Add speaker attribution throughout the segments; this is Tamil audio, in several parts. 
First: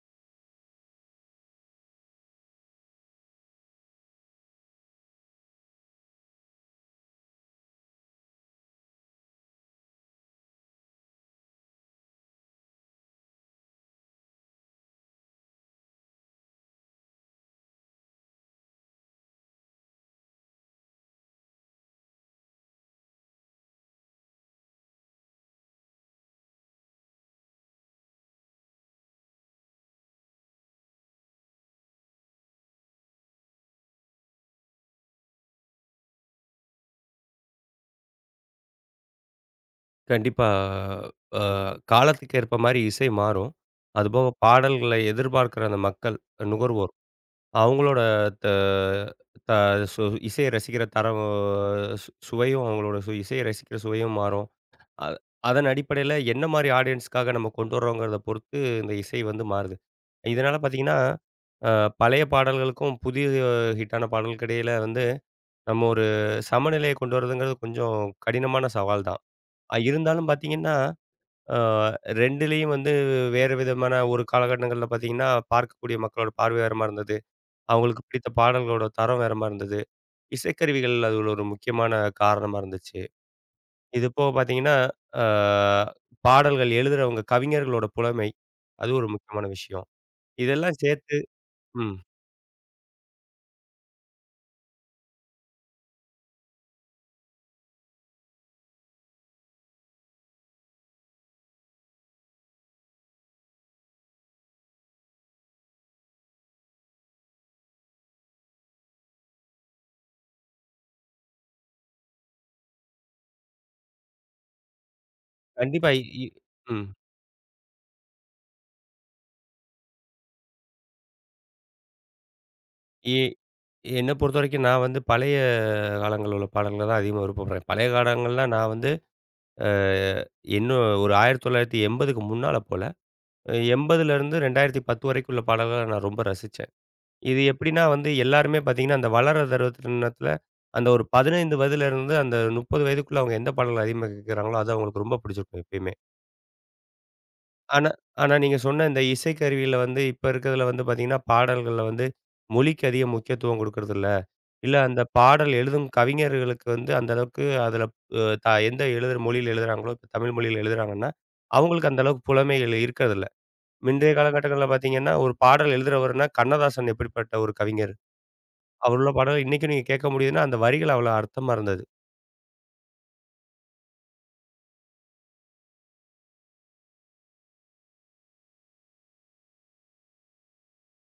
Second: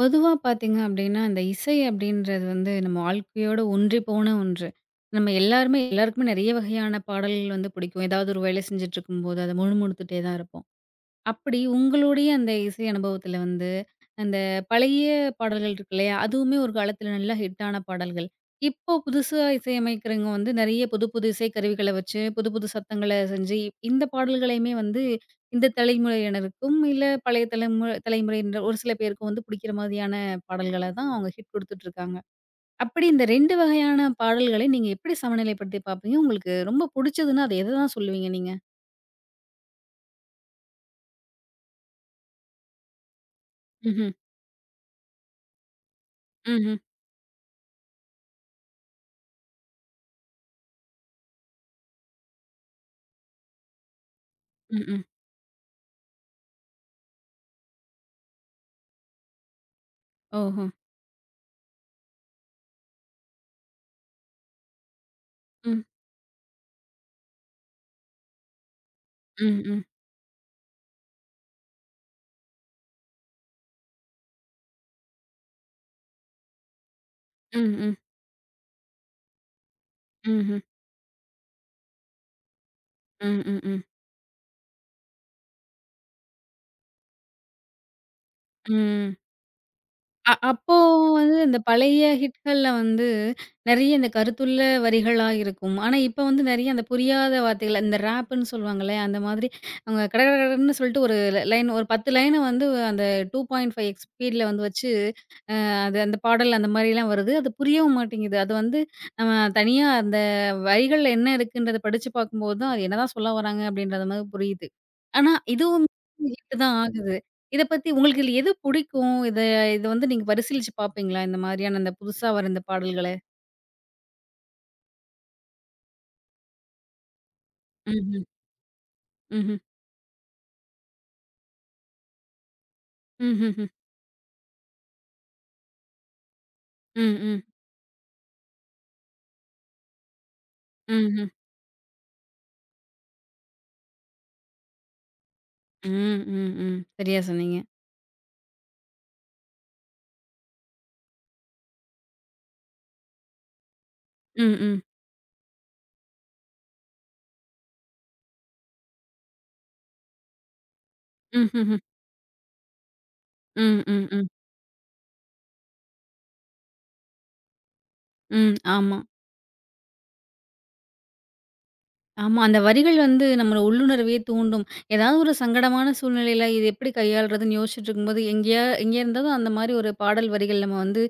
Speaker 1: பொதுவா பார்த்தீங்க அப்டின்னா, அந்த இசை அப்டின்றது வந்து நம்ம வாழ்க்கையோட ஒன்றி போன ஒன்று. நம்ம எல்லாருமே எல்லாருக்குமே நெறைய வகையான பாடல்கள் வந்து பிடிக்கும். ஏதாவது ஒரு வேலை செஞ்சுட்டு இருக்கும்போது, அத முணுமுணுத்துட்டே தான் இருப்போம். அப்படி உங்களுடைய அந்த இசை அனுபவத்துல வந்து, அந்த பழைய பாடல்கள் இருக்கு இல்லையா? அதுவுமே ஒரு காலத்துல நல்லா ஹிட்டான பாடல்கள். இப்போ புதுசா இசையமைக்கிறவங்க வந்து நெறைய புது புது இசை கருவிகள வச்சு, புது புது சத்தங்கள செஞ்சு, இந்த பாடல்களையுமே வந்து இந்த தலைமுறையினருக்கும், இல்ல பழைய தலைமுறையினர் ஒரு சில பேருக்கும் வந்து புடிக்கிற மாதிரியான பாடல்கள தான் அவங்க ஹிட் குடுத்துட்டு இருக்காங்க. அப்படி இந்த 2 வகையான பாடல்களை நீங்க எப்படி சமநிலைப்படுத்தி பார்ப்பீங்க? உங்களுக்கு ரொம்ப புடிச்சதுன்னா, அது எத தான் சொல்லுவீங்க நீங்க?
Speaker 2: கண்டிப்பா. அ காலத்துக்கு ஏற்ப மாரி இசை மாறும்.
Speaker 1: ம்ஹ்ம்.
Speaker 2: அதுபோக பாடல்கள எதிர்பார்க்கிற அந்த மக்கள்,
Speaker 1: ம்ஹ்ம்.
Speaker 2: நுகர்வோர் அவங்களோட த த சு இசைய ரசிக்கிற தரம், சுவையும் அவங்களோட இசைய ரசிக்கிற சுவையும் மாறும்.
Speaker 1: ம், ம்.
Speaker 2: அ அதன் அடிப்படையில என்ன மாரி ஆடியன்ஸ்க்காக நம்ம கொண்டு வர்றோங்கிறத பொறுத்து இந்த இசை வந்து மாறுது. இதனால
Speaker 1: ஓஹோ!
Speaker 2: பார்த்தீங்கன்னா, அ பழைய பாடல்களுக்கும் புதிய ஹிட்டான பாடலுக்கு இடையில வந்து நம்ம ஒரு சமநிலையை கொண்டு வரதுங்கிறது கொஞ்சம் கடினமான சவால் தான்.
Speaker 1: ம், ம்.
Speaker 2: இருந்தாலும் பார்த்தீங்கன்னா அ 2லயும் வந்து வேறு விதமான ஒரு காலகட்டங்கள்ல பார்த்தீங்கன்னா, பார்க்கக்கூடிய மக்களோட பார்வை வேற மாரி இருந்தது.
Speaker 1: ம், ம்.
Speaker 2: அவங்களுக்கு பிடித்த பாடல்களோட தரம் வேற மாரி இருந்தது.
Speaker 1: ம்ஹ்ம்.
Speaker 2: இசைக்கருவிகள் அது ஒரு முக்கியமான காரணமா இருந்துச்சு.
Speaker 1: ம், ம், ம்.
Speaker 2: இது போக பார்த்தீங்கன்னா, அ பாடல்கள் எழுதுறவங்க கவிஞர்களோட புலமை. அது ஒரு
Speaker 1: ம்.
Speaker 2: முக்கியமான விஷயம்.
Speaker 1: அப்போ
Speaker 2: இதெல்லாம் சேர்த்து
Speaker 1: வந்து இந்த
Speaker 2: ம்.
Speaker 1: பழைய ஹிட்கள்ல வந்து நெறைய இந்த கருத்துள்ள வரிகளா இருக்கும். ஆனா, இப்ப வந்து நெறைய அந்த புரியாத வார்த்தைகள் இந்த ரேப்புன்னு சொல்லுவாங்கல்ல, அந்த மாதிரி அவங்க கட கட கடன்னு சொல்லிட்டு ஒரு லைன் ஒரு 10 லைன வந்து அந்த 2.5 எக்ஸ் ஸ்பீட்ல வந்து வச்சு அது அந்த பாடல் அந்த மாரிலாம் வருது. அது புரியவும் மாட்டேங்குது. அது வந்து நம்ம தனியா அந்த வரிகள்ல என்ன இருக்குன்றத படிச்சு பார்க்கும்போது தான், அது என்னதான் சொல்ல வராங்க அப்படின்றது மாரி புரியுது. ஆனா இதுவும்
Speaker 2: கண்டிப்பா. இ
Speaker 1: ஹிட் தான்
Speaker 2: ம்.
Speaker 1: ஆகுது. இத பத்தி உங்களுக்கு இதுல எது புடிக்கும்? இத இத வந்து நீங்க பரிசீலிச்சு பார்ப்பீங்களா? இந்த மாரியான அந்த புதுசா வர இந்த பாடல்கள?
Speaker 2: எ என்ன பொறுத்தவரைக்கும் நான் வந்து பழைய காலங்கள்ல உள்ள பாடல்கள தான் அதிகமா விருப்பப்படுறேன். பழைய
Speaker 1: ம்ஹ்ம்.
Speaker 2: காலங்கள்லாம் நான் வந்து
Speaker 1: ம்ஹ்ம்.
Speaker 2: அ இன்னும் ஒரு 1980க்கு முன்னால போல.
Speaker 1: ம்ஹ்ஹ்ம்.
Speaker 2: 80லேருந்து 2010 வரைக்கும் உள்ள பாடல்கள நான் ரொம்ப ரசிச்சேன்.
Speaker 1: ம்,
Speaker 2: இது
Speaker 1: ம்.
Speaker 2: எப்படின்னா வந்து எல்லாருமே பார்த்தீங்கன்னா, அந்த வளர்ற தருணத்தில அந்த ஒரு
Speaker 1: ம்ஹ்ம்.
Speaker 2: 15 வயதிலிருந்து அந்த 30 வயதுக்குள்ள அவங்க எந்த பாடல்கள் அதிகமா கேட்குறாங்களோ, அது அவங்களுக்கு ரொம்ப பிடிச்சிருக்கும் எப்பயுமே.
Speaker 1: ம், ம், ம். சரியா சொன்னீங்க.
Speaker 2: ஆனா ஆனா நீங்க சொன்ன இந்த இசைக்கருவியில வந்து இப்ப இருக்கிறதுல வந்து பார்த்தீங்கன்னா, பாடல்கள்ல வந்து மொழிக்கு அதிக முக்கியத்துவம் குடுக்கறதில்ல.
Speaker 1: ம்,
Speaker 2: இல்ல இல்ல
Speaker 1: ம்.
Speaker 2: அந்த பாடல் எழுதும் கவிஞர்களுக்கு வந்து அந்த அளவுக்கு அதில அ த எந்த எழுதுற மொழியில எழுதுறாங்களோ, இப்ப தமிழ் மொழியில எழுதுறாங்கன்னா,
Speaker 1: ம்ஹ்ஹ்ம்.
Speaker 2: அவங்களுக்கு அந்த அளவுக்கு புலமைகள் இருக்கிறதில்ல.
Speaker 1: ம், ம், ம்.
Speaker 2: முந்தைய
Speaker 1: ம்.
Speaker 2: காலகட்டங்கள்ல பார்த்தீங்கன்னா, ஒரு பாடல் எழுதுறவருன்னா கண்ணதாசன் எப்படிப்பட்ட ஒரு கவிஞர்.
Speaker 1: ம் ஆமா.
Speaker 2: அவருள்ள பாடல் இன்னைக்கும் நீங்க கேட்க முடியுதுன்னா, அந்த வரிகள் அவ்வளோ அர்த்தமா இருந்தது.
Speaker 1: ஆமா. அந்த வரிகள் வந்து நம்மள உள்ளுணர்வையே தூண்டும். ஏதாவது ஒரு சங்கடமான சூழ்நிலையில இது எப்படி கையாள்றதுன்னு யோசிச்சுட்டு இருக்கும்போது, எங்கேயா எங்கே இருந்தாவது அந்த மாரி ஒரு பாடல் வரிகள் நம்ம வந்து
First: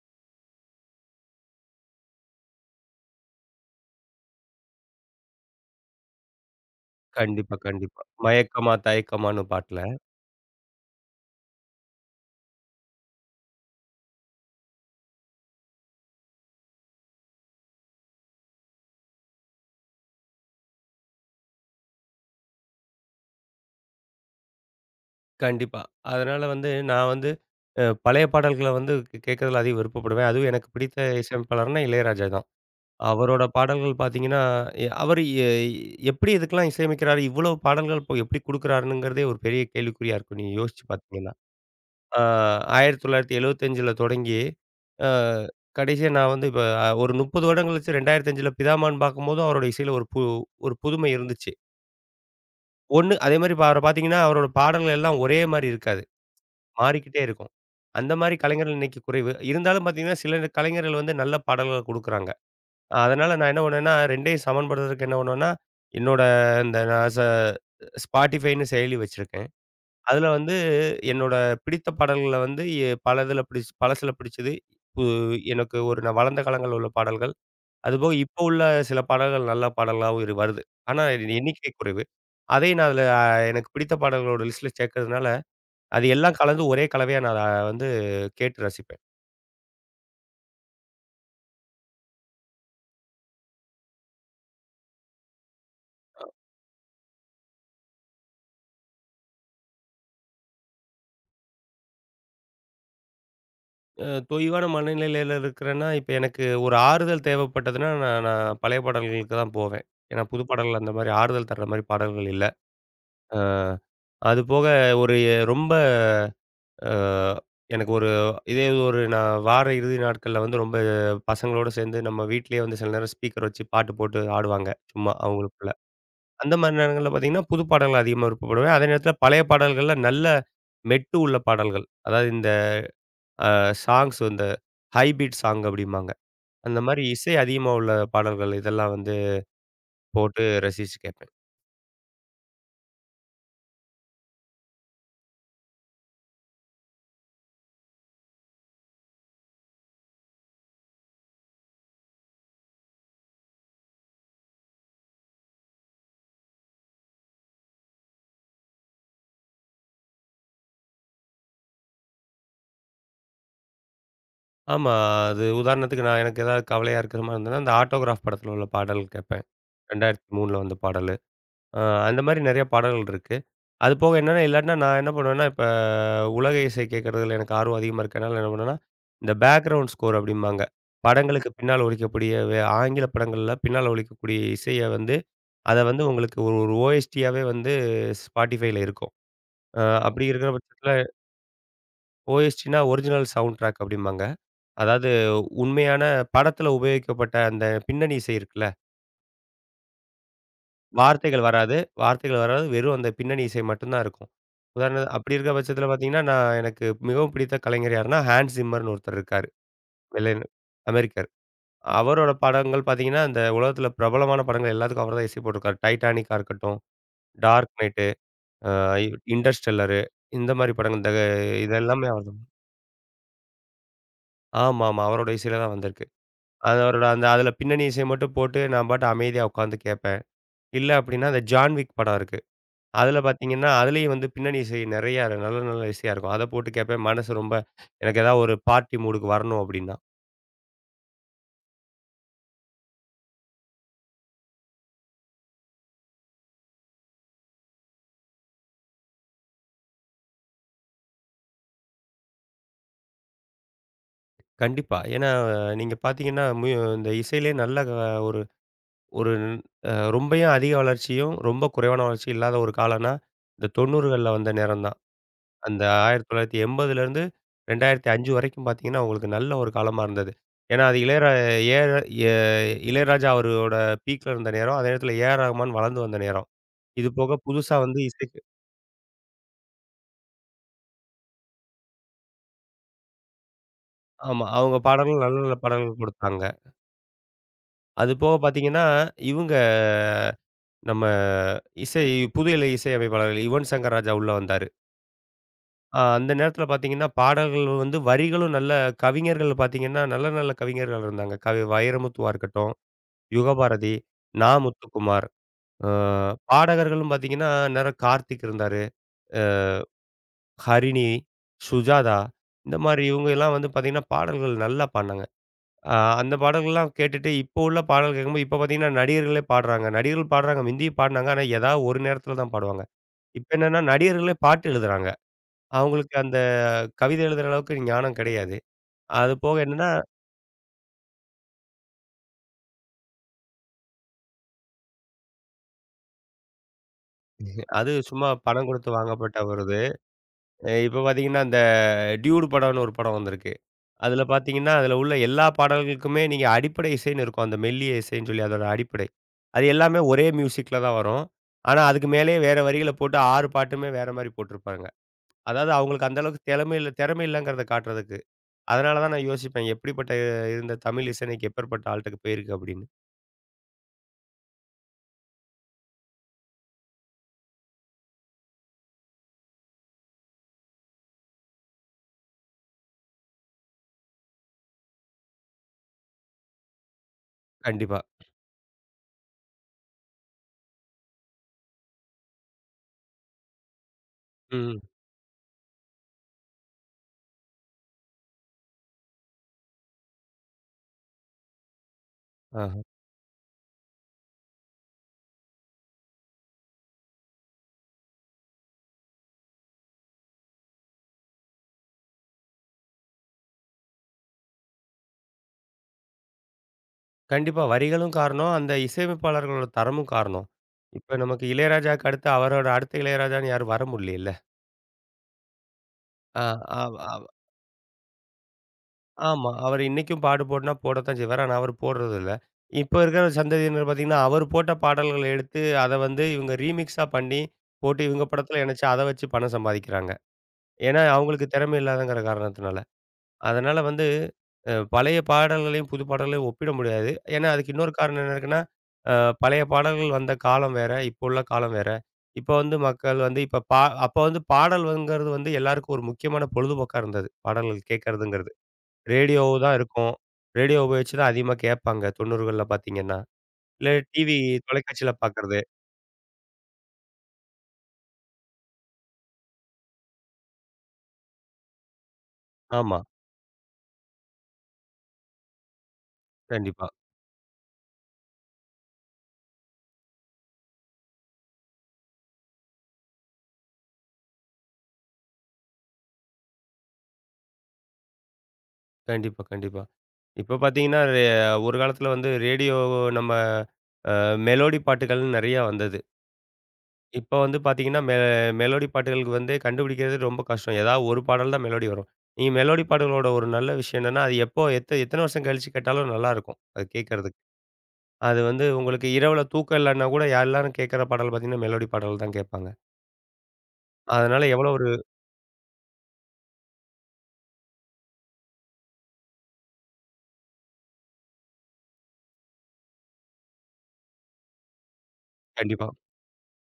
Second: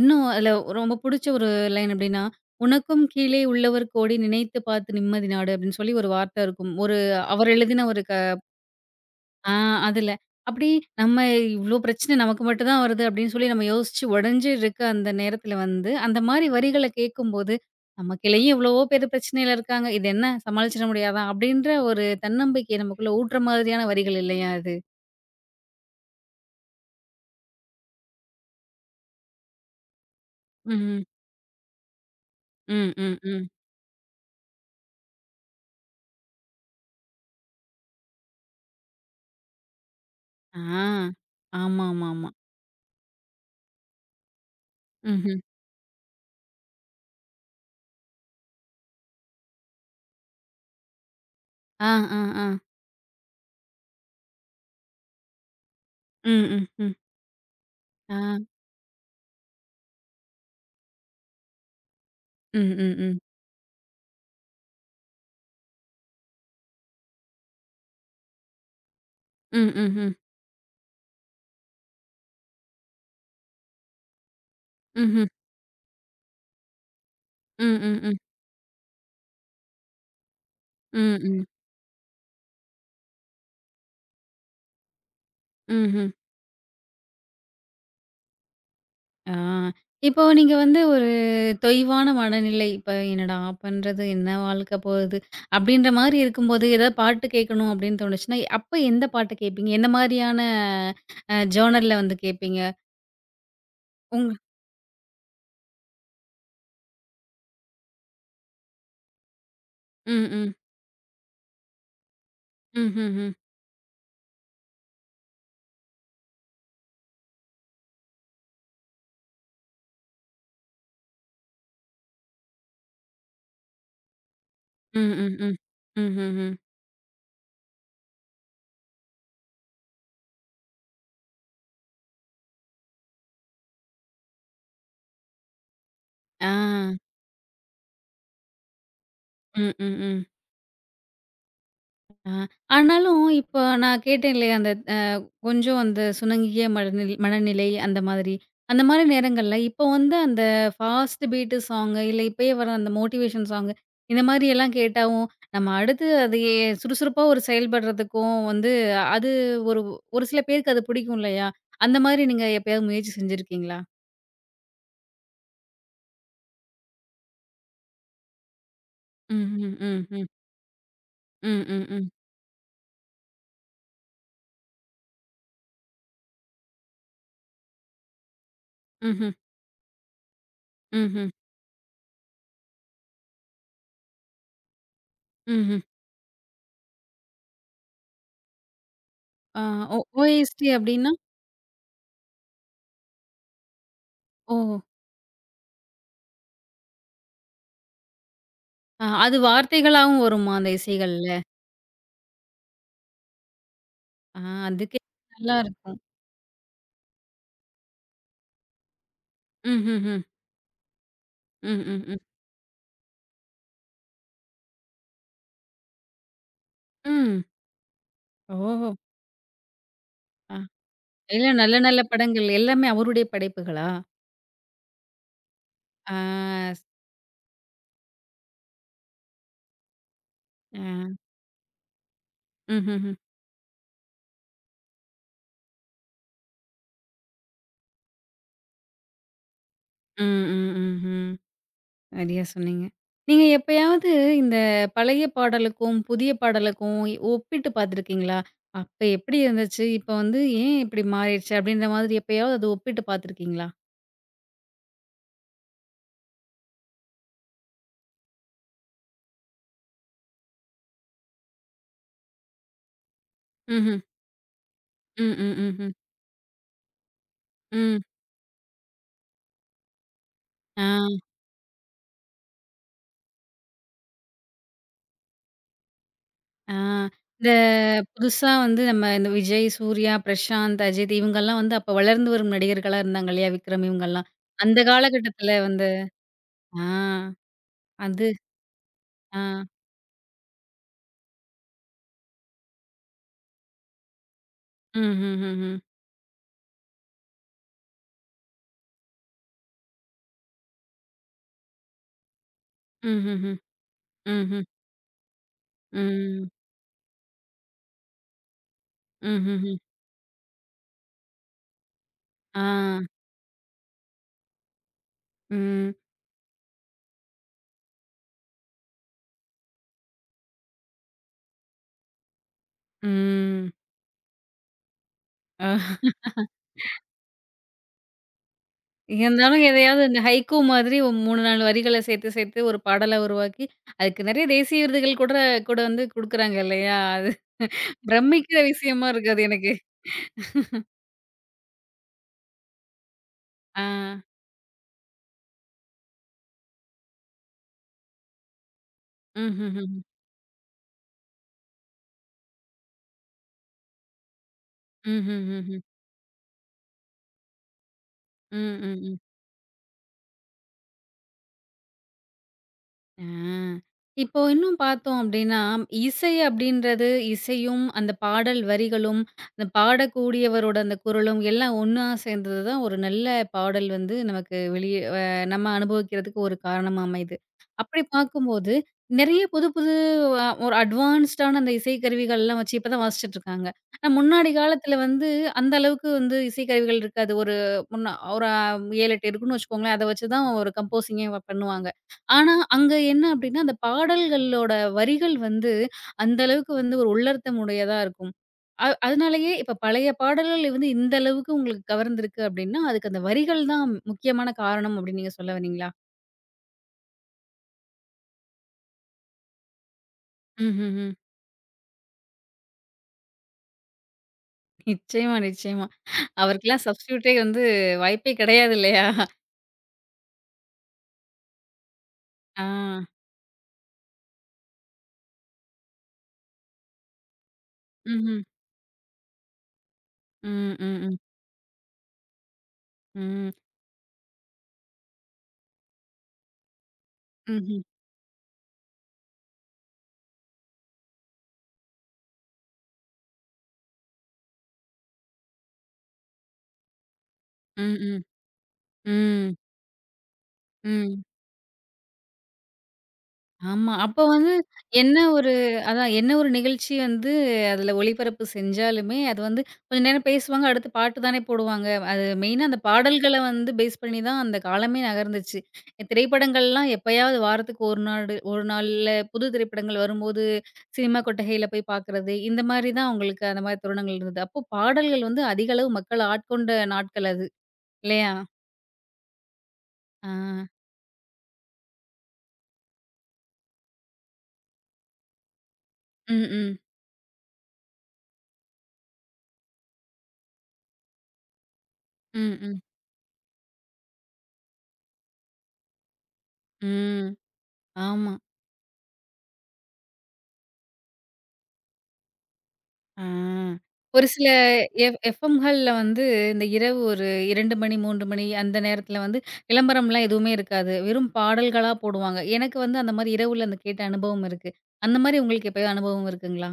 Speaker 1: இன்னும் அதில ரொம்ப புடிச்ச ஒரு லைன் எப்படின்னா, "உனக்கும் கீழே உள்ளவர் கோடி நினைத்து பார்த்து நிம்மதி நாடு" அப்படின்னு சொல்லி ஒரு வார்த்தை இருக்கும். ஒரு அவர்
Speaker 2: கண்டிப்பா,
Speaker 1: எழுதின
Speaker 2: கண்டிப்பா.
Speaker 1: ஒரு
Speaker 2: மயக்கமா தயக்கமான்னு
Speaker 1: ஆ
Speaker 2: பாட்டுல.
Speaker 1: அதுல. அப்படி நம்ம இவ்ளோ பிரச்சனை நமக்கு மட்டும் தான் வருது அப்படின்னு சொல்லி நம்ம யோசிச்சு உடைஞ்சு இருக்க அந்த நேரத்துல வந்து, அந்த மாரி வரிகள கேட்கும்போது, நமக்குள்ளேயும் எவ்வளவோ பேர் பிரச்சனையில இருக்காங்க. இது என்ன சமாளிச்சிட முடியாதா? அப்படின்ற ஒரு தன்னம்பிக்கைய நமக்குள்ள ஊட்டுற மாதிரியான வரிகள் இல்லையா அது?
Speaker 2: கண்டிப்பா. அதனால வந்து நான் வந்து பழைய பாடல்கள வந்து கேட்கறதுல அதிக விருப்பப்படுவேன். அதுவும் எனக்கு பிடித்த
Speaker 1: ம்ஹ்ம்.
Speaker 2: இசையமைப்பாளர்னா இளையராஜா தான்.
Speaker 1: ம், ம்,
Speaker 2: அவரோட
Speaker 1: ம்.
Speaker 2: பாடல்கள் பார்த்தீங்கன்னா, அவரு எப்படி இதுக்கெல்லாம் இசையமைக்கிறாரு? இவ்வளவு பாடல்கள் இப்போ எப்படி குடுக்குறாருங்கிறதே ஒரு பெரிய கேள்விக்குறியா இருக்கும். நீங்க
Speaker 1: ஆ.
Speaker 2: யோசிச்சு பார்த்தீங்கன்னா. ஆ
Speaker 1: ஆமாமாமா.
Speaker 2: 1975ல தொடங்கி, அ
Speaker 1: ம்ஹ்ம்.
Speaker 2: கடைசியா நான் வந்து இப்ப ஒரு 30 வருடம் கழிச்சு 2005ல பிதாமகன் பார்க்கும்போதும், அவரோட இசையில ஒரு புதுமை இருந்துச்சு.
Speaker 1: ஆ, ஆ, ஆ.
Speaker 2: ஒண்ணு அதேமாரி இப்ப அவர பார்த்தீங்கன்னா, அவரோட பாடல்கள் எல்லாம் ஒரே மாரி இருக்காது.
Speaker 1: ம், ம், ம்.
Speaker 2: மாறிக்கிட்டே இருக்கும். அந்த
Speaker 1: ஆ.
Speaker 2: மாரி கலைஞர்கள் இன்னைக்கு குறைவு. இருந்தாலும் பார்த்தீங்கன்னா, சில கலைஞர்கள் வந்து நல்ல பாடல்கள குடுக்குறாங்க.
Speaker 1: ம், ம், ம்.
Speaker 2: அதனால நான் என்ன பண்ணுவேன்னா, 2யும் சமன்படுத்துறதுக்கு என்ன பண்ணுவேன்னா, என்னோட இந்த நான் ச Spotifyன்னு செயலி வச்சிருக்கேன்.
Speaker 1: ம், ம், ம்.
Speaker 2: அதுல வந்து என்னோட பிடித்த பாடல்கள்ல வந்து எ பல இதுல பிடிச் பல சில பிடிச்சது. பு
Speaker 1: ம்ஹ்ம்.
Speaker 2: எனக்கு ஒரு நான் வளர்ந்த காலங்கள்ல உள்ள பாடல்கள்.
Speaker 1: ம், ம்,
Speaker 2: அதுபோக
Speaker 1: ம்.
Speaker 2: இப்போ உள்ள சில பாடல்கள் நல்ல பாடலாவும் வருது. ஆனா
Speaker 1: ம்,
Speaker 2: இது
Speaker 1: ம்.
Speaker 2: எண்ணிக்கை குறைவு. அதை நான் அதுல எனக்கு பிடித்த பாடல்களோட லிஸ்ட்ல சேர்க்கறதுனால, அது
Speaker 1: ம்ஹ்ம்.
Speaker 2: எல்லாம் கலந்து ஒரே கலவையா நான் வந்து கேட்டு ரசிப்பேன்.
Speaker 1: ஆ. இப்போ நீங்க வந்து ஒரு தொய்வான மனநிலை, இப்ப "என்னடா பண்றது? என்ன வாழ்க்க போகுது?" அப்படின்ற மாரி இருக்கும்போது, ஏதாவது பாட்டு கேட்கணும் அப்படின்னு தோணுச்சுன்னா, அப்ப எந்த பாட்டு கேட்பீங்க? எந்த மாரியான ஜர்னல்ல வந்து கேட்பீங்க?
Speaker 2: அ
Speaker 1: உங்க
Speaker 2: தொய்வான மனநிலையில இருக்கிறேன்னா, இப்ப எனக்கு ஒரு ஆறுதல் தேவைப்பட்டதுன்னா, நான் நான் பழைய பாடல்களுக்கு தான் போவேன். ஏன்னா
Speaker 1: ம்,
Speaker 2: புது
Speaker 1: ம்.
Speaker 2: பாடல்கள் அந்த மாரி ஆறுதல் தர்ற மாரி பாடல்கள் இல்ல.
Speaker 1: ம்ஹ்ஹ்ம்.
Speaker 2: ஆ. அது போக ஒரு ரொம்ப அ எனக்கு ஒரு இதே ஒரு நான் வார இறுதி நாட்கள்ல வந்து ரொம்ப பசங்களோட சேர்ந்து நம்ம வீட்லயே வந்து சில நேரம் ஸ்பீக்கர் வச்சு பாட்டு போட்டு ஆடுவாங்க. சும்மா
Speaker 1: ம், ம், ம்.
Speaker 2: அவங்களுக்குள்ள. அந்த
Speaker 1: ம்ஹ்ஹ்ம்.
Speaker 2: மாரி நேரங்கள்ல பார்த்தீங்கன்னா, புது பாடல்கள் அதிகமா விருப்பப்படுவேன். அதே நேரத்தில பழைய பாடல்கள்ல நல்ல மெட்டு உள்ள பாடல்கள். அதாவது இந்த அ சாங்ஸ் இந்த ஹை பீட் சாங் அப்படிம்பாங்க.
Speaker 1: ஆ.
Speaker 2: அந்த மாரி இசை அதிகமா உள்ள பாடல்கள் இதெல்லாம் வந்து
Speaker 1: ம், ம், ம்.
Speaker 2: போட்டு ரசிச்சு கேட்பேன்.
Speaker 1: ஆ. ஆனாலும் இப்போ நான் கேட்டேன் இல்லையா? அந்த கொஞ்சம் அந்த சுணங்கிய மனநிலை மனநிலை அந்த மாதிரி. அந்த மாரி நேரங்கள்ல, இப்போ வந்து அந்த ஃபாஸ்ட் பீட்டு சாங் இல்ல இப்பயே வர அந்த மோட்டிவேஷன் சாங், இந்த மாரி எல்லாம் கேட்டாவும், நம்ம அடுத்து அதையே சுறுசுறுப்பா ஒரு செயல்படுறதுக்கும் வந்து அது ஒரு ஒரு சில பேருக்கு அது பிடிக்கும் இல்லையா? அந்த மாரி நீங்க எப்பயாவது முயற்சி செஞ்சிருக்கீங்களா?
Speaker 2: ஆமா. அது உதாரணத்துக்கு நான் எனக்கு ஏதாவது கவலையா இருக்கிற மாரி இருந்ததுன்னா, அந்த ஆட்டோகிராஃப் படத்தில உள்ள பாடல் கேட்பேன்.
Speaker 1: ம்ஹ்ம், ம்ஹ்ம்.
Speaker 2: 2003ல வந்த பாடலு.
Speaker 1: ம்,
Speaker 2: அ
Speaker 1: ம், ம்.
Speaker 2: அந்த மாரி நெறைய பாடல்கள் இருக்கு. அது போக என்னன்னா, இல்லாட்டினா நான் என்ன பண்ணுவேன்னா, இப்ப உலக இசை கேட்கறதுல எனக்கு ஆர்வம் அதிகமா இருக்கனால என்ன பண்ணுவேன்னா, இந்த
Speaker 1: ம்ஹ்ம்,
Speaker 2: பேக்கிரவுண்ட் ஸ்கோர் அப்படிம்பாங்க.
Speaker 1: ம்ஹ்ம்,
Speaker 2: படங்களுக்கு பின்னால் ஒலிக்கக்கூடிய ஆங்கில படங்கள்ல பின்னால் ஒலிக்கக்கூடிய இசைய வந்து, அத
Speaker 1: ம்ஹ்ம்.
Speaker 2: வந்து உங்களுக்கு ஒரு ஒரு ஓஎஸ்டியாவே வந்து Spotifyல இருக்கும்.
Speaker 1: ஆ
Speaker 2: அப்படி இருக்கிற
Speaker 1: ஓஎஸ்டி
Speaker 2: பட்சத்தில
Speaker 1: அப்டின்னா?
Speaker 2: ஓஎஸ்டின்னா ஒரிஜினல் சவுண்ட் ட்ராக் அப்படிம்பாங்க.
Speaker 1: ஓ!
Speaker 2: அதாவது உண்மையான படத்துல உபயோகிக்கப்பட்ட அந்த பின்னணி இசை இருக்குல்ல,
Speaker 1: ஆ அது வார்த்தைகளாவும் வருமா அந்த
Speaker 2: ஆமா.
Speaker 1: இசைகள்ல?
Speaker 2: வார்த்தைகள் வராது வார்த்தைகள் வராது. வெறும் அந்த பின்னணி இசை மட்டும் தான் இருக்கும்.
Speaker 1: ஆ அது கேக்க
Speaker 2: அப்படி இருக்க
Speaker 1: நல்லா
Speaker 2: பட்சத்துல
Speaker 1: இருக்கும்.
Speaker 2: பார்த்தீங்கன்னா, நான் எனக்கு மிகவும் பிடித்த கலைஞர் யாருன்னா, ஹான்ஸ் சிம்மர்ன்னு ஒருத்தர் இருக்காரு.
Speaker 1: ம்ஹ்ஹ்ம்.
Speaker 2: வெள்ளையனு அமெரிக்கர்.
Speaker 1: ம், ம், ம்.
Speaker 2: அவரோட படங்கள் பார்த்தீங்கன்னா, அந்த உலகத்துல பிரபலமான படங்கள் எல்லாத்துக்கும் அவர் தான் இசை போட்டிருக்காரு. டைட்டானிக்கா இருக்கட்டும்,
Speaker 1: ம்.
Speaker 2: டார்க் நைட்டு, அ
Speaker 1: ஓஹோ!
Speaker 2: இன்டர்ஸ்டெல்லரு இந்த
Speaker 1: ஆ.
Speaker 2: மாரி படங்கள் இந்த
Speaker 1: எல்லாம்
Speaker 2: இது
Speaker 1: நல்ல நல்ல
Speaker 2: எல்லாமே அவர் தான்.
Speaker 1: படங்கள் எல்லாமே அவருடைய படைப்புகளா?
Speaker 2: ஆமாமா. அவரோட இசையில தான் வந்திருக்கு.
Speaker 1: ஆ
Speaker 2: அது
Speaker 1: ஸ்
Speaker 2: அவரோட அந்த அதுல பின்னணி இசை மட்டும் போட்டு நான் பாட்டு அமைதியா உட்காந்து கேட்பேன்.
Speaker 1: ஆ.
Speaker 2: இல்ல அப்டின்னா, அந்த ஜான் விக் படம் இருக்கு.
Speaker 1: ம்ஹ்ஹ்ம்.
Speaker 2: அதுல பாத்தீங்கன்னா, அதுலயும் வந்து பின்னணி இசை நெறையா நல்ல நல்ல இசையா இருக்கும். அத போட்டு கேட்பேன். மனசு ரொம்ப எனக்கு ஏதாவது ஒரு பார்ட்டி மூடுக்கு வரணும் அப்டின்னா.
Speaker 1: ம், ம், ம்ஹ்ம். சரியா சொன்னீங்க. நீங்க எப்பயாவது இந்த பழைய பாடலுக்கும், புதிய பாடலுக்கும் ஒப்பிட்டு பார்த்துருக்கீங்களா? அப்ப எப்படி இருந்துச்சு? இப்ப வந்து ஏன் இப்படி மாறிடுச்சு? அப்படின்ற மாதிரி எப்பயாவது அத ஒப்பிட்டு பார்த்துருக்கீங்களா?
Speaker 2: கண்டிப்பா. ஏன்னா நீங்க பாத்தீங்கன்னா, இந்த இசையிலே நல்ல ஒரு ஒரு ரொம்பயும் அதிக வளர்ச்சியும், ரொம்ப குறைவான வளர்ச்சியும் இல்லாத ஒரு காலம்னா, இந்த
Speaker 1: ம்ஹ்ம்.
Speaker 2: 90கள்ல வந்த நேரம் தான்.
Speaker 1: ம், ம்,
Speaker 2: அந்த
Speaker 1: ம்ஹ்ம்.
Speaker 2: 1980லேருந்து
Speaker 1: ம்.
Speaker 2: 2005 வரைக்கும் பார்த்தீங்கன்னா, உங்களுக்கு நல்ல ஒரு காலமா இருந்தது. ஏன்னா,
Speaker 1: ஆ.
Speaker 2: அது இளையரா ஏ எ இளையராஜா அவரோட பீக்ல இருந்த நேரம். அதே நேரத்தில ஏ.ஆர். ரஹ்மான் வளர்ந்து வந்த நேரம்.
Speaker 1: ஆ.
Speaker 2: இது போக
Speaker 1: இந்த
Speaker 2: புதுசா வந்து இசைக்கு
Speaker 1: புதுசா வந்து நம்ம இந்த விஜய், சூர்யா, பிரசாந்த், அஜித் இவங்கலாம் வந்து அப்ப வளர்ந்து வரும் நடிகர்களா இருந்தாங்க இல்லையா? விக்ரம் இவங்கலாம்.
Speaker 2: ஆமா. அவங்க
Speaker 1: அந்த
Speaker 2: பாடல்கள் நல்ல நல்ல
Speaker 1: காலகட்டத்துல வந்து
Speaker 2: பாடல்கள் குடுத்தாங்க.
Speaker 1: ஆ
Speaker 2: அது
Speaker 1: அது
Speaker 2: போக பார்த்தீங்கன்னா,
Speaker 1: ஆ.
Speaker 2: இவங்க நம்ம இசை புது இசையமைப்பாளர்கள் யுவன் சங்கர் ராஜா உள்ள வந்தாரு.
Speaker 1: ம்ஹ்ஹ்ஹ்ம்.
Speaker 2: அந்த நேரத்தில பார்த்தீங்கன்னா, பாடல்கள் வந்து வரிகளும் நல்ல கவிஞர்கள் பார்த்தீங்கன்னா, நல்ல நல்ல கவிஞர்கள் இருந்தாங்க. கவி வைரமுத்துவா இருக்கட்டும்,
Speaker 1: ம்ஹ்ஹ்ம்.
Speaker 2: யுகபாரதி, நா.
Speaker 1: ம்ஹ்ம்.
Speaker 2: முத்துக்குமார். அ
Speaker 1: ம்.
Speaker 2: பாடகர்களும் பார்த்தீங்கன்னா, அந்நேரம் கார்த்திக் இருந்தாரு. அ
Speaker 1: ம்ஹ்ஹ்ம்.
Speaker 2: ஹரிணி, சுஜாதா.
Speaker 1: ஆ.
Speaker 2: இந்த மாரி இவங்க எல்லாம் வந்து பார்த்தீங்கன்னா, பாடல்கள் நல்லா பாடுனாங்க.
Speaker 1: ம்.
Speaker 2: அ அந்த பாடல்கள்லாம் கேட்டுட்டு, இப்போ உள்ள பாடல் கேட்கும்போது, இப்போ பார்த்தீங்கன்னா நடிகர்களே பாடுறாங்க. நடிகர்கள் பாடுறாங்க, முந்தியும் பாடுனாங்க. ஆனா, ஏதாவது ஒரு நேரத்தில தான் பாடுவாங்க. இப்ப
Speaker 1: ம்.
Speaker 2: என்னன்னா நடிகர்களே பாட்டு எழுதுறாங்க.
Speaker 1: அ
Speaker 2: அவங்களுக்கு அந்த கவிதை எழுதுற அளவுக்கு ஞானம் கிடையாது. அது போக
Speaker 1: இருந்தாலும்
Speaker 2: என்னன்னா,
Speaker 1: எதையாவது இந்த ஹைக்கூ மாதிரி 3, 4 வரிகள சேர்த்து சேர்த்து ஒரு பாடலா உருவாக்கி, அதுக்கு நெறைய தேசிய விருதுகள் கூட கூட வந்து குடுக்குறாங்க இல்லையா? அது
Speaker 2: அது சும்மா
Speaker 1: பிரமிக்கிற
Speaker 2: பணம் கொடுத்து
Speaker 1: விஷயமா இருக்கு
Speaker 2: வாங்கப்பட்ட
Speaker 1: அது
Speaker 2: ஒரு
Speaker 1: எனக்கு.
Speaker 2: இது. இப்ப பார்த்தீங்கன்னா, இந்த டியூடு படம்னு ஒரு படம் வந்திருக்கு.
Speaker 1: ஆ.
Speaker 2: அதில பார்த்தீங்கன்னா, அதில உள்ள எல்லா பாடல்களுக்குமே நீங்க அடிப்படை இசைன்னு இருக்கும். அந்த மெல்லிய இசைன்னு சொல்லி அதோட அடிப்படை. அது
Speaker 1: ம்ஹ்ஹ்ஹ்ம்.
Speaker 2: எல்லாமே ஒரே மியூசிக்ல தான் வரும். ஆனா, அதுக்கு மேலயே வேற வரிகள போட்டு 6 பாட்டுமே வேற மாரி போட்டிருப்பாங்க. அதாவது
Speaker 1: ம்ஹ்ஹ்ஹ்ம்.
Speaker 2: அவங்களுக்கு அந்த அளவுக்கு திறமை இல்லங்கிறத காட்டுறதுக்கு.
Speaker 1: ம்,
Speaker 2: அதனால
Speaker 1: ம்,
Speaker 2: தான்
Speaker 1: ம்.
Speaker 2: நான் யோசிப்பேன். எப்படிப்பட்ட இருந்த தமிழ் இசை இன்னைக்கு எப்பேர்ப்பட்ட ஆள்ட்டக்கு போயிருக்கு அப்படின்னு.
Speaker 1: ஆ. இப்போ இன்னும் பார்த்தோம் அப்டின்னா, இசை அப்டின்றது இசையும், அந்த பாடல் வரிகளும், அந்த பாடக்கூடியவரோட அந்த குரலும் எல்லாம் ஒன்னா சேர்ந்தது தான் ஒரு நல்ல பாடல் வந்து நமக்கு வெளியே நம்ம அனுபவிக்கிறதுக்கு ஒரு காரணமா அமையுது.
Speaker 2: கண்டிப்பா.
Speaker 1: அப்படி பார்க்கும்போது, நெறைய புது புது ஒரு அட்வான்ஸ்டான அந்த இசைக்கருவிகள்லாம் வச்சு இப்ப தான் வாசிச்சுட்ருக்காங்க. ஆனா முன்னாடி
Speaker 2: ம்.
Speaker 1: காலத்தில வந்து அந்த அளவுக்கு வந்து இசைக்கருவிகள் இருக்காது. ஒரு முன்ன ஒரு 7, 8 இருக்குன்னு வச்சுக்கோங்களேன். அத வச்சு தான் ஒரு கம்போஸிங்கே பண்ணுவாங்க. ஆனா,
Speaker 2: ஆஹ.
Speaker 1: அங்க என்ன அப்டின்னா, அந்த பாடல்களோட வரிகள் வந்து, அந்த அளவுக்கு வந்து ஒரு உள்ளர்த்தம் உடையதா இருக்கும். அதனாலேயே இப்ப பழைய பாடல்கள் வந்து இந்த அளவுக்கு உங்களுக்கு கவர்ந்திருக்கு அப்டின்னா, அதுக்கு அந்த வரிகள் தான் முக்கியமான காரணம் அப்டின்னு நீங்க சொல்ல வரீங்களா?
Speaker 2: கண்டிப்பா வரிகளும் காரணம், அந்த இசையமைப்பாளர்களோட தரமும் காரணம்.
Speaker 1: ம்ஹ்ஹ்ம்.
Speaker 2: இப்ப நமக்கு இளையராஜாக்கு அடுத்து அவரோட அடுத்த இளையராஜான்னு யாரும் வர முடியலைல்ல.
Speaker 1: நிச்சயமா, நிச்சயமா.
Speaker 2: ஆ. ஆ.
Speaker 1: அவருக்கெல்லாம் சப்ஸ்டிடியூட்டே வந்து வாய்ப்பே கிடையாது இல்லையா?
Speaker 2: ஆமா. அவரு இன்னைக்கும் பாட்டு போட்டுனா போடத்தான் செய்வாரு. ஆனா, அவரு போடுறதில்ல.
Speaker 1: ஆ.
Speaker 2: இப்ப
Speaker 1: ஆ.
Speaker 2: இருக்கிற சந்ததியினர் பார்த்தீங்கன்னா, அவரு போட்ட பாடல்கள எடுத்து, அத வந்து இவங்க ரீமிக்ஸா பண்ணி, போட்டு இவங்க
Speaker 1: ம்ஹ்ம்.
Speaker 2: படத்துல இணச்சு அத வச்சு பணம் சம்பாதிக்கிறாங்க.
Speaker 1: ம், ம்,
Speaker 2: ஏன்னா,
Speaker 1: ம்,
Speaker 2: அவங்களுக்கு திறமை இல்லாதங்கிற காரணத்தினால.
Speaker 1: ம்.
Speaker 2: அதனால வந்து பழைய பாடல்களையும், புது பாடல்களையும் ஒப்பிட முடியாது. ஏன்னா, அதுக்கு
Speaker 1: ம்ஹ்ம்.
Speaker 2: இன்னொரு காரணம் என்ன இருக்குன்னா, அ பழைய பாடல்கள் வந்த காலம் வேற, இப்போ உள்ள காலம் வேற. இப்ப வந்து மக்கள் வந்து இப்ப பா அப்ப வந்து பாடல்கள்ங்கிறது வந்து எல்லாருக்கும் ஒரு முக்கியமான பொழுதுபோக்கா இருந்தது. பாடல்கள்
Speaker 1: ம், ம்,
Speaker 2: கேட்கறதுங்கிறது. ரேடியோ
Speaker 1: ம்,
Speaker 2: தான் இருக்கும். ரேடியோ உபயோகிச்சு
Speaker 1: ம்.
Speaker 2: தான் அதிகமா கேட்பாங்க 90கள்ல பார்த்தீங்கன்னா. இல்ல
Speaker 1: ஆமா. அப்ப வந்து
Speaker 2: தொலைக்காட்சியில
Speaker 1: என்ன ஒரு
Speaker 2: பார்க்கறது.
Speaker 1: அதான் என்ன ஒரு நிகழ்ச்சி வந்து அதுல ஒளிபரப்பு செஞ்சாலுமே, அது வந்து கொஞ்ச நேரம் பேசுவாங்க. அடுத்து பாட்டு தானே போடுவாங்க. அது மெயினா அந்த
Speaker 2: ஆமா.
Speaker 1: பாடல்கள வந்து பேஸ் பண்ணி தான் அந்த காலமே நகர்ந்துச்சு.
Speaker 2: கண்டிப்பா,
Speaker 1: திரைப்படங்கள்லாம் எப்பயாவது வாரத்துக்கு 1 நாடு 1 நாள்ல புது திரைப்படங்கள் வரும்போது, சினிமா கொட்டகையில போய் பார்க்குறது, இந்த மாரி தான் உங்களுக்கு அந்த மாரி தருணங்கள் இருந்தது. அப்போ பாடல்கள் வந்து அதிக அளவு மக்கள் ஆட்கொண்ட நாட்கள் அது. இல்லையா?
Speaker 2: கண்டிப்பா.
Speaker 1: ஆ.
Speaker 2: இப்ப பார்த்தீங்கன்னா, ஒரு காலத்துல வந்து ரேடியோ நம்ம மெலோடி பாட்டுகள்னு நெறையா வந்தது.
Speaker 1: ம், ம்.
Speaker 2: இப்ப வந்து பார்த்தீங்கன்னா, மெலோடி பாட்டுகளுக்கு வந்து கண்டுபிடிக்கிறது ரொம்ப கஷ்டம். ஏதாவது ஒரு பாடல் தான் மெலோடி வரும். நீங்க
Speaker 1: ம், ம்.
Speaker 2: மெலோடி பாடல்களோட ஒரு நல்ல விஷயம் என்னன்னா, அது எப்போ எத்தன வருஷம் கழிச்சு கேட்டாலும் நல்லாருக்கும். அது
Speaker 1: ம்.
Speaker 2: கேட்கறதுக்கு.
Speaker 1: ஆமா.
Speaker 2: அது வந்து உங்களுக்கு இரவுல தூக்கம் இல்லன்னா கூட எல்லாரும் கேட்கற பாடல் பார்த்தீங்கன்னா, மெலோடி பாடல் தான் கேட்பாங்க.
Speaker 1: ஆ. ஒரு
Speaker 2: அதனால
Speaker 1: சில
Speaker 2: எவ்வளோ ஒரு
Speaker 1: எஃப்எம்கள்ல வந்து இந்த இரவு ஒரு 2 மணி, 3 மணி அந்த நேரத்தில வந்து விளம்பரம்லாம் எதுவுமே இருக்காது. வெறும் பாடல்களா போடுவாங்க. எனக்கு வந்து அந்த மாரி இரவுல அந்த கேட்ட அனுபவம் இருக்கு. அந்த மாரி உங்களுக்கு
Speaker 2: கண்டிப்பா.
Speaker 1: எப்பயாவது அனுபவம் இருக்குங்களா?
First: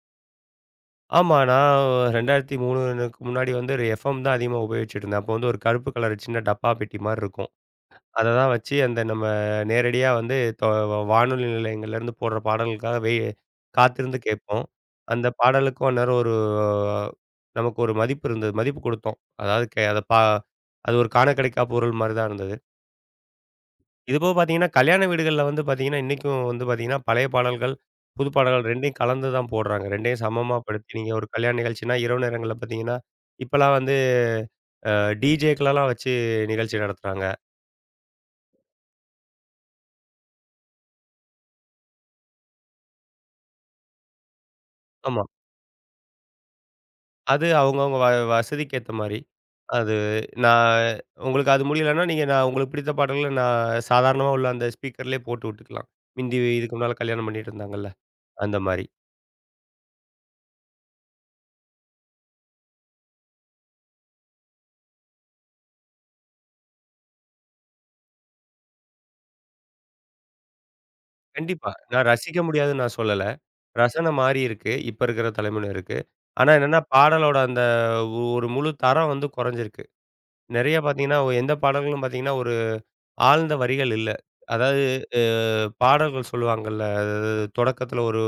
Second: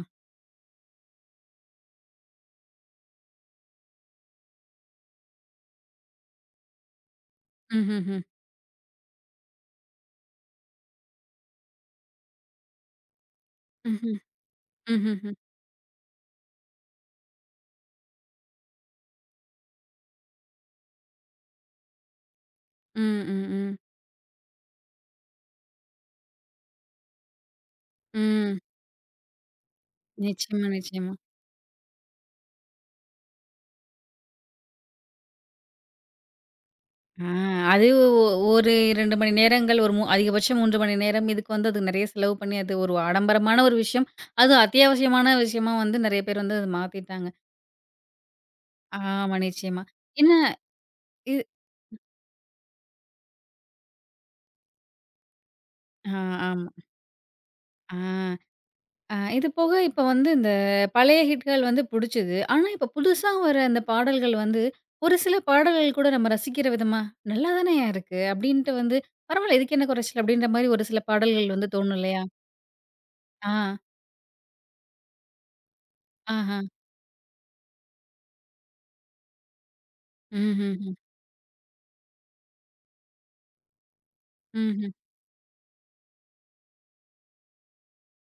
Speaker 2: ஆமா. நான் 2003க்கு முன்னாடி வந்து ஒரு எஃப்எம் தான் அதிகமா உபயோகிச்சுட்டு இருந்தேன். அப்போ வந்து ஒரு கருப்பு கலர் சின்ன டப்பா பெட்டி மாரி இருக்கும்.
Speaker 1: ம்ஹ்ஹ்ம்.
Speaker 2: அத தான் வச்சு அந்த நம்ம நேரடியா வந்து வானொலி நிலையங்கள்லேருந்து போடுற பாடல்களுக்காக
Speaker 1: ம்ஹ்ம்.
Speaker 2: காத்திருந்து கேட்போம். அந்த
Speaker 1: ம்ஹ்ஹ்ம்.
Speaker 2: பாடலுக்கும் அந்நேரம் ஒரு நமக்கு ஒரு மதிப்பு இருந்தது. மதிப்பு குடுத்தோம். அதாவது கே அத பா அது ஒரு காண கிடைக்கா பொருள் மாரி தான் இருந்தது.
Speaker 1: ம், ம், ம்.
Speaker 2: இது போக பார்த்தீங்கன்னா, கல்யாண வீடுகள்ல வந்து பார்த்தீங்கன்னா, இன்னைக்கும் வந்து பார்த்தீங்கன்னா, பழைய பாடல்கள், புது
Speaker 1: ம்.
Speaker 2: பாடல்கள் 2யும் கலந்து தான் போடுறாங்க. 2யும் சமமா
Speaker 1: நிச்சயமா,
Speaker 2: படுத்தி நீங்க
Speaker 1: நிச்சயமா.
Speaker 2: ஒரு கல்யாண நிகழ்ச்சினா, இரவு நேரங்கள்ல பார்த்தீங்கன்னா, இப்பலாம் வந்து அ டிஜேக்கெல்லாம் வச்சு நிகழ்ச்சி நடத்துறாங்க.
Speaker 1: ஆ அது ஒரு 2 மணி நேரங்கள், ஒரு அதிகபட்சம் 3 மணி நேரம். இதுக்கு வந்து அது நெறைய செலவு பண்ணி அது ஒரு ஆடம்பரமான ஒரு விஷயம். அதுவும்
Speaker 2: ஆமா.
Speaker 1: அத்தியாவசியமான விஷயமா வந்து நெறைய பேர் வந்து அத மாத்திட்டாங்க.
Speaker 2: அது அவங்கவங்க வசதிக்கு ஏத்த மாரி.
Speaker 1: ஆமா, நிச்சயமா.
Speaker 2: அது
Speaker 1: என்ன
Speaker 2: நான்
Speaker 1: இது
Speaker 2: உங்களுக்கு அது முடியலன்னா, நீங்க நான் உங்களுக்கு பிடித்த பாடல்கள நான் சாதாரணமா உள்ள அந்த ஸ்பீக்கர்லயே போட்டு விட்டுக்கலாம்.
Speaker 1: ஆ
Speaker 2: மிந்தி
Speaker 1: ஆமா.
Speaker 2: இதுக்கு முன்னால கல்யாணம் பண்ணிட்டு இருந்தாங்கல்ல,
Speaker 1: ஆ
Speaker 2: அந்த மாரி.
Speaker 1: இது போக இப்ப வந்து இந்த பழைய ஹிட்கள் வந்து புடிச்சது. ஆனா, இப்ப புதுசா வர அந்த பாடல்கள் வந்து, ஒரு சில பாடல்கள் கூட நம்ம ரசிக்கிற விதமா, "நல்லா தானயா இருக்கு" அப்டின்ட்டு வந்து, "பரவால்ல இதுக்கு என்ன குறைச்சல்" அப்டின்ற மாரி ஒரு சில பாடல்கள் வந்து
Speaker 2: கண்டிப்பா.
Speaker 1: தோணும்
Speaker 2: நான்
Speaker 1: இல்லையா?
Speaker 2: ரசிக்க முடியாதுன்னு நான் சொல்லல.
Speaker 1: ஆ,
Speaker 2: ரசனை மாறியிருக்கு. இப்ப இருக்கிற தலைமுறையினருக்கு. ஆனா
Speaker 1: ஆஹா.
Speaker 2: என்னன்னா, பாடலோட அந்த ஒரு முழு தரம் வந்து குறைஞ்சிருக்கு. நெறைய
Speaker 1: ம்ஹ்ஹ்ம்.
Speaker 2: பார்த்தீங்கன்னா, எந்த பாடல்களும் பார்த்தீங்கன்னா, ஒரு ஆழ்ந்த வரிகள் இல்ல. அதாவது
Speaker 1: ம்ஹ்ம்.
Speaker 2: அ பாடல்கள் சொல்லுவாங்கல்ல. அதாவது தொடக்கத்தில ஒரு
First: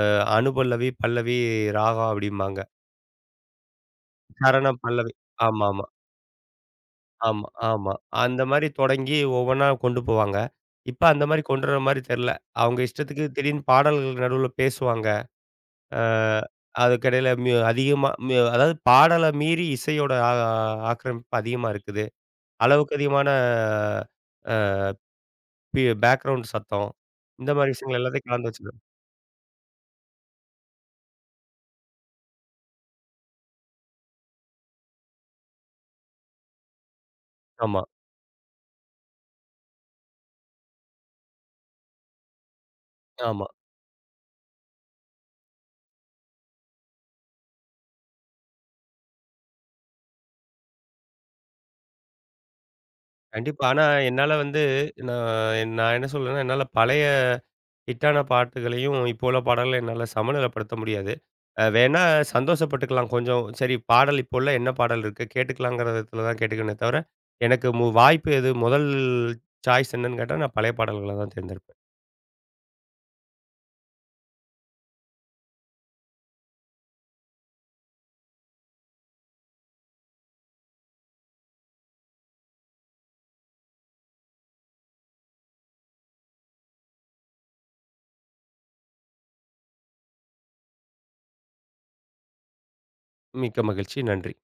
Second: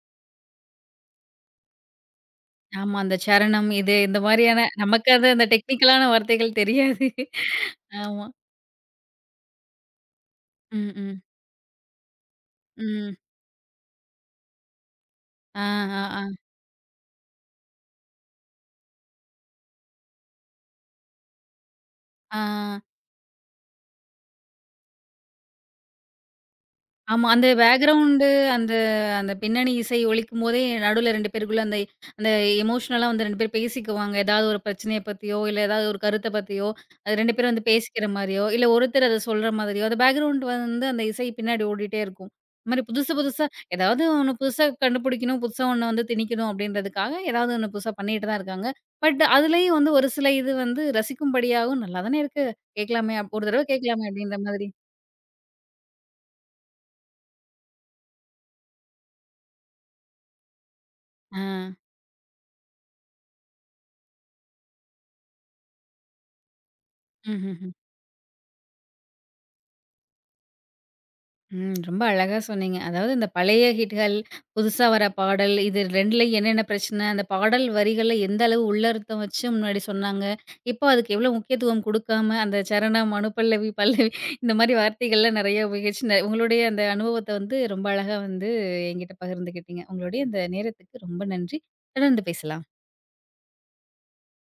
Speaker 2: அனுபல்லவி, பல்லவி, ராகம் அப்படிம்பாங்க.
Speaker 1: ஆமா, அந்த சரணம் இது இந்த மாரியான
Speaker 2: சரணம்,
Speaker 1: நமக்கு
Speaker 2: பல்லவி.
Speaker 1: அது அந்த
Speaker 2: ஆமாமா.
Speaker 1: டெக்னிக்கலான வார்த்தைகள் தெரியாது.
Speaker 2: ஆமா, ஆமா. ஆமா.
Speaker 1: ஆமா.
Speaker 2: அந்த மாரி தொடங்கி ஒவ்வொன்னா கொண்டு போவாங்க.
Speaker 1: ம்,
Speaker 2: இப்ப
Speaker 1: ம்.
Speaker 2: அந்த மாரி கொண்டு வர மாரி தெர்ல. அவங்க
Speaker 1: ம்.
Speaker 2: இஷ்டத்துக்கு திடீர்னு பாடல்கள் நடுவுல பேசுவாங்க.
Speaker 1: ஆ,
Speaker 2: அ
Speaker 1: ஆ, ஆ.
Speaker 2: அதுக்கிடையில மியூ அதிகமா மியூ அதாவது பாடல மீறி இசையோட ஆக்கிரமிப்பு அதிகமா இருக்குது.
Speaker 1: ஆ.
Speaker 2: அளவுக்கு அதிகமான பேக்கிரவுண்ட் சத்தம்.
Speaker 1: ஆமா. அந்த
Speaker 2: இந்த மாரி விஷயங்கள் எல்லாத்தையும்
Speaker 1: பேக்கிரவுண்டு
Speaker 2: கலந்து
Speaker 1: அந்த
Speaker 2: வச்சுருவேன்.
Speaker 1: அந்த பின்னணி இசை ஒலிக்கும்போதே நடுவுல 2 பேருக்குள்ள அந்த அந்த எமோஷனலா வந்து 2 பேரும் பேசிக்குவாங்க. ஏதாவது ஒரு பிரச்சனைய பத்தியோ, இல்ல ஏதாவது ஒரு கருத்த பத்தியோ, அது 2 பேரும் வந்து
Speaker 2: ஆமா,
Speaker 1: பேசிக்கிற மாரியோ, இல்ல ஒருத்தர் அத சொல்ற மாதிரியோ, அந்த பேக்கிரவுண்ட் வந்து அந்த இசை பின்னாடி ஓடிட்டே இருக்கும். இந்த மாரி புதுசு
Speaker 2: ஆமா.
Speaker 1: புதுசா ஏதாவது ஒண்ணு புதுசா கண்டுபிடிக்கணும், புதுசா ஒண்ணு வந்து திணிக்கணும் அப்படின்றதுக்காக ஏதாவது ஒண்ணு புதுசா பண்ணிட்டு தான் இருக்காங்க. பட் அதுலயும் வந்து ஒரு சில இது வந்து ரசிக்கும்படியாகவும் நல்லா தானே இருக்கு. கேட்கலாமே, அப்~ ஒரு
Speaker 2: கண்டிப்பா.
Speaker 1: தடவ
Speaker 2: ஆனா
Speaker 1: கேட்கலாமே
Speaker 2: என்னால
Speaker 1: அப்படின்ற
Speaker 2: வந்து
Speaker 1: மாதிரி.
Speaker 2: நான் நான் என்ன சொல்றேன்னா, என்னால பழைய ஹிட்டான பாட்டுகளையும், இப்போ உள்ள பாடல்கள என்னால சமநிலைப்படுத்த முடியாது.
Speaker 1: ஆ.
Speaker 2: வேணா சந்தோஷப்பட்டுக்கலாம் கொஞ்சம். சரி பாடல் இப்போ உள்ள என்ன பாடல் இருக்கு? கேட்டுக்கலாங்கிற விதத்துல தான் கேட்டுக்குவேனே தவிர, எனக்கு
Speaker 1: ம்ஹ்ம்.
Speaker 2: வாய்ப்பு எது முதல் சாய்ஸ் என்னன்னு கேட்டா, நான் பழைய பாடல்கள தான்
Speaker 1: ம்.
Speaker 2: தேர்ந்தெடுப்பேன்.
Speaker 1: ரொம்ப அழகா சொன்னீங்க. அதாவது இந்த பழைய ஹிட்கள், புதுசா வர பாடல் இது 2லயும் என்னென்ன பிரச்சன? அந்த பாடல் வரிகள்ல எந்த அளவு உள்ளர்த்தம் வச்சு முன்னாடி சொன்னாங்க. இப்போ அதுக்கு எவ்வளோ முக்கியத்துவம் குடுக்காம, அந்த சரணம், அனுபல்லவி, பல்லவி இந்த மாரி வார்த்தைகள்லாம் நெறைய உபயோகிச்சு உங்களுடைய அந்த அனுபவத்த வந்து ரொம்ப அழகா வந்து என்கிட்ட பகிர்ந்துக்கிட்டீங்க. உங்களுடைய இந்த நேரத்துக்கு ரொம்ப நன்றி. தொடர்ந்து பேசலாம்.
Speaker 2: மிக்க மகிழ்ச்சி. நன்றி.